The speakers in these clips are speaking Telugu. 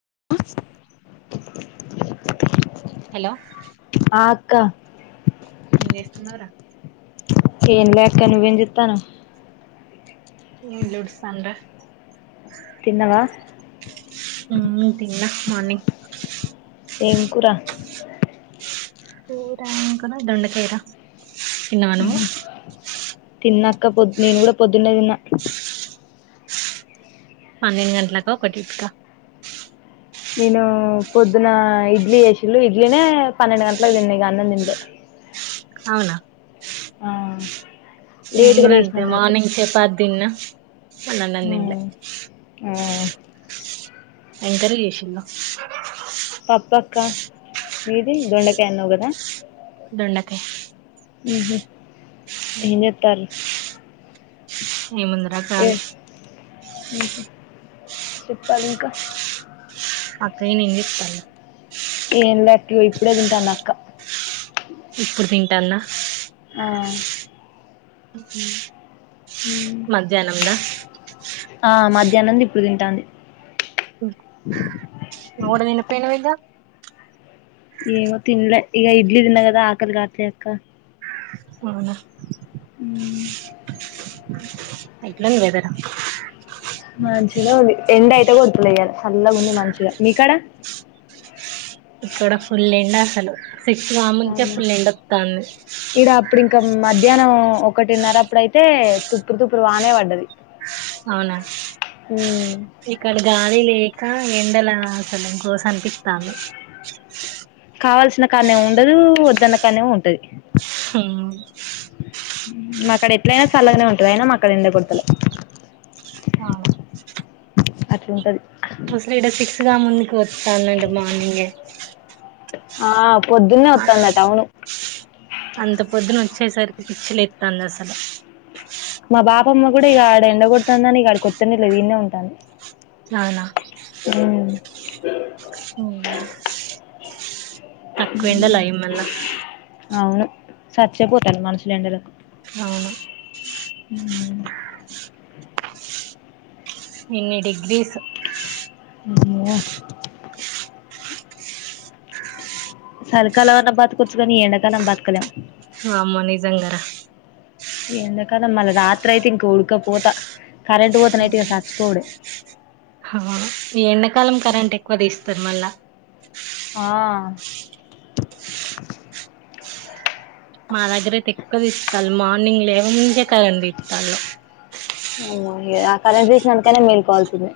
ఆ హలో ఆ అక్క ఏం చేస్తున్నావురా ఎం లే అక్క నువ్వేం జెత్తనావ్ ఇల్లుఉడుస్తన్నర తిన్నవా తిన్నా మార్నింగ్ ఏంకురా కూర ఎం కూర దొండకాయి రా అ తిన్నాక్క పొద్దు నేను కూడా పొద్దున్నే తిన్నా పన్నెండు గంటల్లకో ఒకటిటిక నేను పొద్దున ఇడ్లీ చేసిళ్ళు ఇడ్లీనే పన్నెండు గంటలకు తిన్న ఇగ అన్నం తినలే అవునా ఆ లేటుగా నేనుకూడ లేసిన అంతే అన్నట్టు మార్నింగ్ చపాతి తిన్న కాని అన్నం తినలే ఉమ్ ఆ ఎం కర్రీ చేసిళ్ళు పప్పు బ అక్క మీది దొండకాయ అన్నావ్ కదా దొండకాయి ఉహు ఎమ్జెత్తర్రు ఏముందిరా కాలి చెప్పలి ఇంక అక్కగిన ఎంజెత్తలు ఏం లే అక్క ఇగో ఇప్పుడే తింటంది అక్క ఇప్పుడు తింటాందా ఆ అక ఆ మ ధ్యానంది ఇప్పుడు తింటాంది నువ్వుకూడా తిన పోయినవ్ ఇగ ఏమో తిన్లే ఈక ఇడ్లీ తిన్నగద ఆకలి కాట్లే అక్క అవునా ఉమ్ ఎట్లుంది వెదర్ మంచిగానే ఉంది ఎండ ఐతే కొడతలె ఇయ్యాల సల్లగుంది మంచిగ మీకాడా ఇక్కడా ఫుల్ ఎండా అసలు సిక్స్ కాముందే అవునా ఫుల్ ఎండత్తాంది. ధ్యాహ్నం ఒకటిన్నర అప్పుడైతే తుప్పురు తుప్పురు వానే పడ్డది. అవునా ఉమ్ ఇక్కడ గాలి లే కా ఎండలా అసలు గోస అనిపిత్తంది. కావల్సిన కాన్నేమో ఉండదు వద్దన్న కన్నేమో ఉంటది. హ్ మా కాడ ఎట్లయినా సల్లగనే ఉంటది అయినా మా కాడ ఎండ కొడతలే అవునా అట్లుంటది. అసలు ఇడ సిక్స్ గా ముందుకు వస్తంది మార్నింగే ఆ పొద్దున్నే వత్తందట అవును అంత పొద్దున వచ్చేసరి పిచ్చి లెత్తాందసలే మా బాపమ్మ గుడా ఇగ ఆడ ఎండగొడతందని ఇగ ఆడికి ఒత్తనే లేదు ఈడనే ఉంటంది. అవునా బ ఓ తక్కువెండల ఏమన్న అవును సచ్చెపోతారు మనుషులు ఎండలకు అవును. అమ్మో ఇన్ని డిగ్రీస్ మ్మో సలికాలం అన్న బతకచ్చు గని ఈ ఎండాకాలం బతుకలేం వామ్మో నిజంగరా కదా మళ్ళ రాత్రయితే ఇంక ఉడకపోతా ఈ ఎండాకాలం కరెంట్ ఎక్కువ తీస్తరు మళ్ళ ఇ ఆ మా దగ్గర అయితే ఎక్కువ దిస్తాలు మార్నింగ్ లేవక ముందే కరెంట్ తీస్తాన్లు ఆ కరెంట్ తీసినందుకు అయిన మేలుకోవాల్సిందే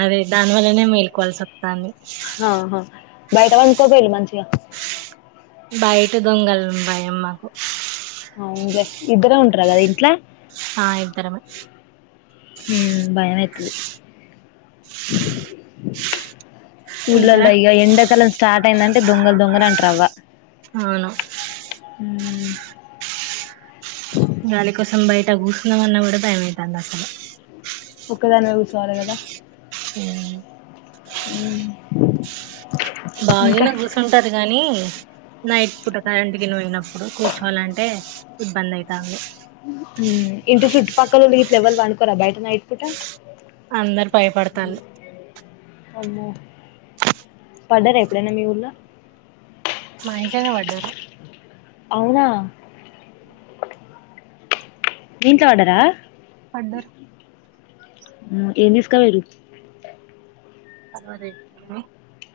అదే దాని వల్లనే మేల్కోవాల్స్ త్తాంది. ఆహా బయట [inaudible] మంచిగా బయట దొంగలం భయం మాకు అవున్లే ఇద్దరే ఉంటార కదా ఇంట్లో ఆ ఇద్దరమే హ్మ్ బయమేత్తది. ఇంకరా ఊళ్ళల్లో ఇగ ఎండాకాలం స్టార్ట్ అయిందంటే దొంగల్ దొంగల్ అంటరవ్వ అవును ఉమ్ గాలి కోసం బయట కూసున్నామన్నా కూడా భయమైతాంది అసలే ఒక్కదానివే గుసవాలె కదా మ్మ్ ఉమ్ ఇంకా బాగీనా గుసొంటరు గాని నైట్ పూట కరెంట్ గిన పోయినప్పుడు కూర్చోవాలంటే ఇబ్బంది అయితాంది ఇంటి చుట్ పక్కలగిన ఎవల్ పండుకోరా బయట నైట్ పూట అందరు భయపడతాలు అమ్మో పడ్డారా ఎప్పుడైనా మీ ఊళ్లో మా ఇంటనే పడ్డారు అవునా మీ ఇంట్ల పడ్డారా పడ్డర్ ఆ ఏం తీసుకపోయిర్రు [unintelligible]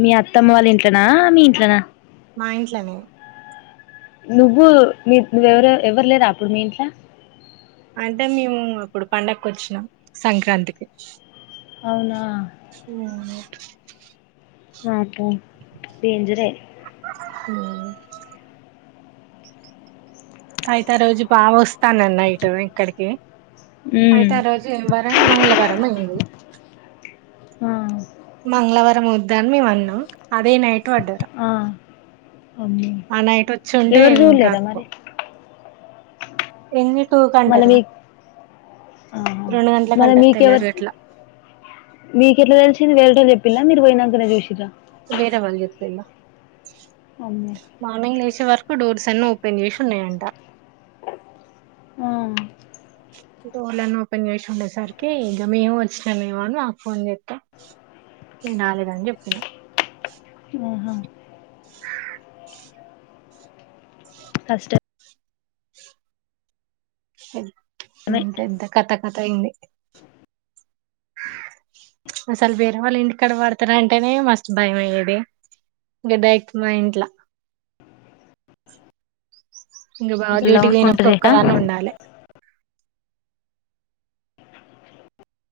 మీ అత్తమ్మ వాళ్ళ ఇంట్లోనా మీ ఇంట్లోనా మా ఇంట్లనే నువ్వు మీ మీరు ఎవ్వరు లేరా అప్పుడు మీ ఇంట్ల అంటే మేము అప్పుడు పండగ వచ్చినాం సంక్రాంతికి అవునా ఉహు ఆప్ప డేంజర్ ఏ ఉమ్ అయితే ఆ రోజు బాగా వస్తానన్న ఇటు ఇక్కడికి హ్మ్. అయితే ఆ రోజు ఏంవారం మంగళవారం అయింది ఆ! మంగళవారం ఆ వద్దని మేము అన్నం అదే నైట్ పడారు అమో ఉంటే ఎవరు ఏం జూలేదా కాకపో మరి ఎన్ని టూ మన కంటారా మీ ఆ రెండు గంటలకు మన అంట తెల్లారి మీకెవరి గట్ల మీకు ఎట్లా తెలిసిది వేరేటోళ్లు మీరు పోయినాక చూసి జ వేరే వాళ్ళు జెప్పిల్ల అమ్మో! మార్నింగ్ లేచేవార్ డోర్స్ అన్న ఓపెన్ చేసి ఉన్నాయంట ఆ డోర్లను ఓపెన్ చేసి ఉండేసరికి ఇంక మేము వచ్చినామేమోని నాకు ఫోన్ చెప్తే నేను రాలేదా అని చెప్పిన ఆహ కష్టం స మ్మ్ ఎంత కథ కథ అయింది అసలు వేరే వాళ్ళ ఇంటి కాడ పడతార అంటేనే మస్తు భయం అయ్యేది ఇంక డైట్లు మా ఇంట్లో ఇంక బావ ఇలా డ్యూటీకి వంట పోయినప్పుడు చేయనా ఒక్కదాన్ని ఉండాలి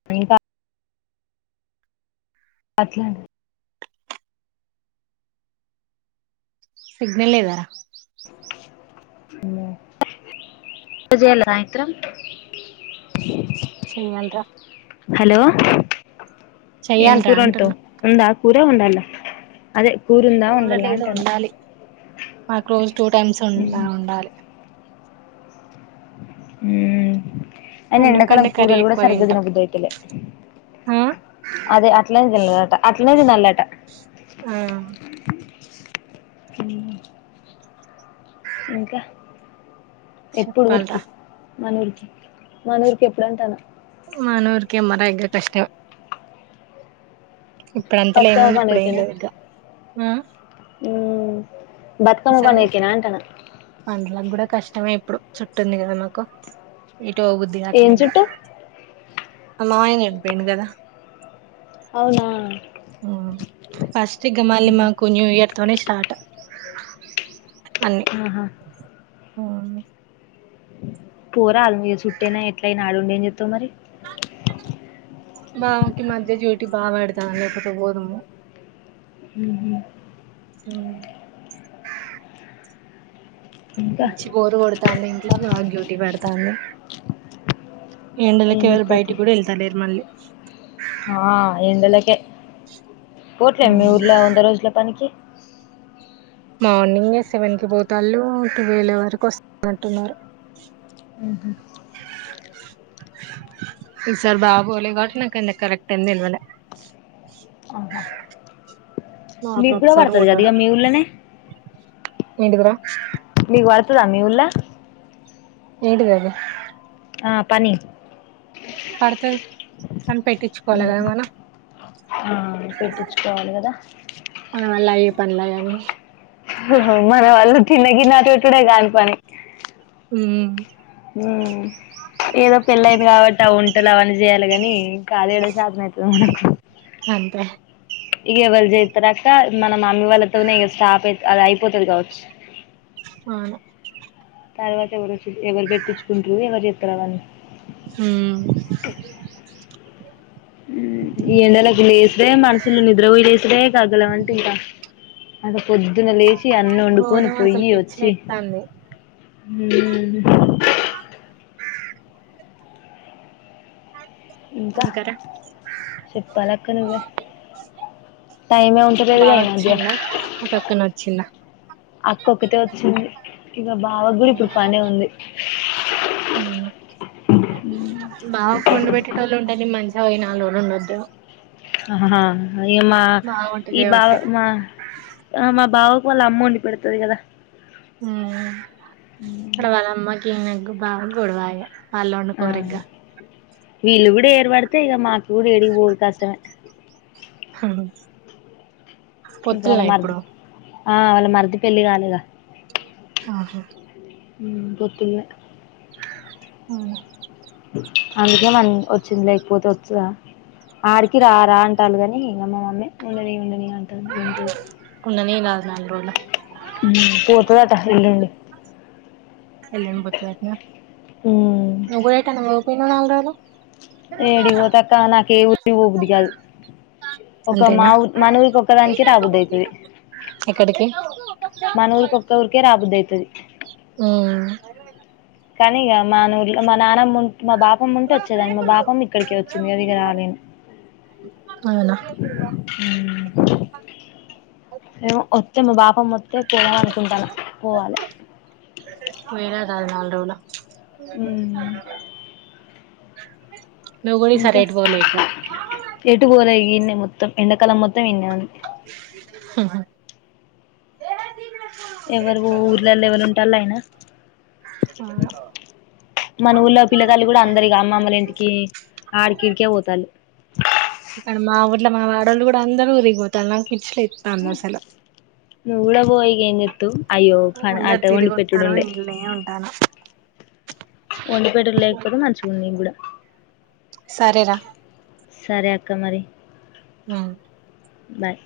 మీ బా అట్లన సిగ్నల్ లేదా [unintelligible] ఆ ఇంట్లో చేయాలి రా హలో ఏం చెయ్యాలరా కూర అంటున్నా వంటావ్ ఉందా కూ ఏం వండాల అదే కూరుందా, వండాల కూరలు ఏదో అంటున్నా ఉండాలి మాకు రోజ్ టూ టైమ్స్ వండుతా ఉండాలి మ్మ్ అయినా అన్నం ఎండకాలం కంటే కర్రీ కూరలు కూడా ఎక్కువ సరిగ్గా తింటాం తినబుద్ధి అయితలే ఆ అదే అట్లా అట్లనే తినాల్నట ఆ హ్మ్మ్ ఇంకా ఎప్పుడు ఊరికి చెప్పాలరా మన ఊరికి మన ఊరికి ఎప్పుడు వొత్తన్నావ్ మానూర్కి అమ్మ [unintelligible] కష్టం ఇప్పుడు అంతలో బతుకమ్మ ఏముంది ఇప్పుడు ఏం లేదు ఇగా ఆ మ్మ్ సరే పండ్లకూడా కష్టమే ఇప్పుడు చుట్టుంది కదా మాకు ఏటోవుద్ది గావట్ల ఏం ఇంగ చుట్టు మా మావయ్య చనిపోయిండు కదా అవునా ఫస్ట్ ఇగా మళ్ళి మాకు న్యూ ఇయర్ తోనే స్టార్ట్ అన్నీ ఆహా అవునా పోరాదు మీకు చుట్టైనా ఎట్లయిన ఆడుండి ఏం చేత్తావ్ మరి బావకి మధ్య డ్యూటి బాగా పడతాంది లేపోతే పోదు ము హు ఉమ్మ్ ఇంకా పిచ్చి బోరు కొడుతాంది ఇంట్లో బావకి డ్యూటీ పడతాంది ఎండలకి ఏం ఎవరు చెత్తవ్ తీ బయటికి కూడా వెళ్తా లేరు మళ్ళీ ఆ ఎండలకే పోట్లేం మీ ఊర్లో వంద రోజుల పనికి మార్నింగ్ ఏ సెవెన్ కి పోతాళ్ళు టూవెల్ వరకు వస్తా అంటున్నారు ఉహు ఈసారి బావ పోలె కాబట్టి నాకు కరెక్ట్ టైం తెలువలే మీరు కూడా కూడా పడుతది కదా ఇక మీ ఊర్లోనే ఏంటీది రా మీకు పడుతదా మీవుల్లా ఏంటిది అది ఆ పని పడుతది అని పెట్టించుకోవాలి కదా ఉమ్ మనం ఆ పెట్టించుకోవాలి కదా పనుల అనీ మన వాళ్ళు తిన్న గిన్నె అటు పెట్టుడే కాని పని ఉమ్ హ్ ఏదో పెళ్ళ అయింది కాబట్టి ఆ వంటలు అవన్నీ చేయాలి కాని ఇంకా అదీ ఎదో చాతనైతది మనకు అంతే ఇగా ఏవలు చెత్తరాక మన మమ్మీ వాళ్ళతోనే ఇక స్టాప్ అయి అది అయిపోతుది కావచ్చు అవును తర్వాత ఎవరు వచ్చి ఎవరు పెట్టించుకుంట్ర ఎవరు చెతారు అవన్ని ఉమ్ ఈ ఎండలకు లేసుడే మనుషులు నిద్ర పోయీ లేసు డే కాగల అంటే ఇంకా అదే పొద్దున లేచి అన్ని వండుకొని ఘోరం అసలు పొయ్యి పిచ్చి వచ్చి లేత్తాంది ఇంకా అందుకరా చెప్పాలక్క నువ్వే టైమే ఉంటలేదుగా బావ ఈ మధ్య వచ్చిండ పక్కన వచ్చింనా అక్క ఒక్కతే వచ్చింది ఇక బావ కూడా ఇప్పుడు పనే ఉంది స్ అవునా బావకు వండి పెట్టేటోళ్లు ఉంటే నేను మంచిగా పోయి నాలుగు రోజులు ఉండి వద్దును ఆహా హా ఇ మా బాగుంటది ఈ బవ కాబట్టే మా మా బావా వాళ్ల అమ్మ వండి పెడుతాది కదా ఉమ్ పడ్వలమ్మ ఇనెగ్ బాగ గొడవయ అల్లోను ఆ కోర్రిగా వీళ్ళు కూడా ఏర్పడితే ఇక మాకు ఎడిగిపోవు కష్టమే హ ఇంకా పొత్తుల్న వాళ్ళ మరిది ఇప్పుడు ఆ వాళ్ళ మరిది పెళ్లి కాలేగ ఆహ పొత్తున్న అ అందుకే మనం వచ్చింది లేకపోతే వచ్చద ఆడికి రా రా అంటాలు కని ఇగ మ మమ్మీ ఉండని ఉండని అంటుంది రెండు రోజులు నాల్ రోళ్ళ ఉమ్ పొత్డట్ ఎల్లుండి ఎల్లుండి పోతాడత్న నువ్ గుడ ఎటైనా పోత్ ఎన్ని నల్రోలు ఏడి పోతక్క నాక ఎ ఊరికి పో బుద్ధి కాదు ఒక మా అంతేనా ఊ మన ఊరిక ఒక్కదానికి రాబోదువుతుది ఎక్కడికి మన ఊరిక ఒక్క ఊరికే రాబుద్ అయితది ఉమ్ కానీ ఇగ మాన ఊర్ మా నాన్నమ్ మా బాపమ్ ఉంటే వచ్చేదాన్ని మా బాపమ్ ఇక్కడికే వచ్చింది ఇగ రాలేను అవునా ఉమ్ ఎమో ఒత్తె మా బాపమ్ ఒత్తె పోవాల అనుకుంటన పోవాలే చాల్ నాల్గ్ రోల [unintelligible] [unintelligible] ఇంకా ఎటు పోలే ఇక ఎటు పోలే గిన్నే మొత్తం ఎండకాలం మొత్ [unintelligible] ఎవరు ఊర్లలో ఎవరు ఉంటళ అయినా మన ఊర్లో పిల్లగాలు కూడా అందరికి అమ్మ అమ్మలు ఇంటికి ఆడికిడికే పోతంది ఇట్లా మా వాడళ్ళ కూడా అందరూ ఉరిగిపోతాళ్ళ పిచ్చి లెత్తంది అస్సలు ఉల్లాగ్ పోయి ఇగ ఎం చెత్తవ్ అందరు తిరిగి ఒత్తర ఇంట్లనే ఉంటాను వండిపెట్ట లేకపోతే మంచిగుంది నీ కూడా సరేరా ఇంక మరి ఆ బాయ్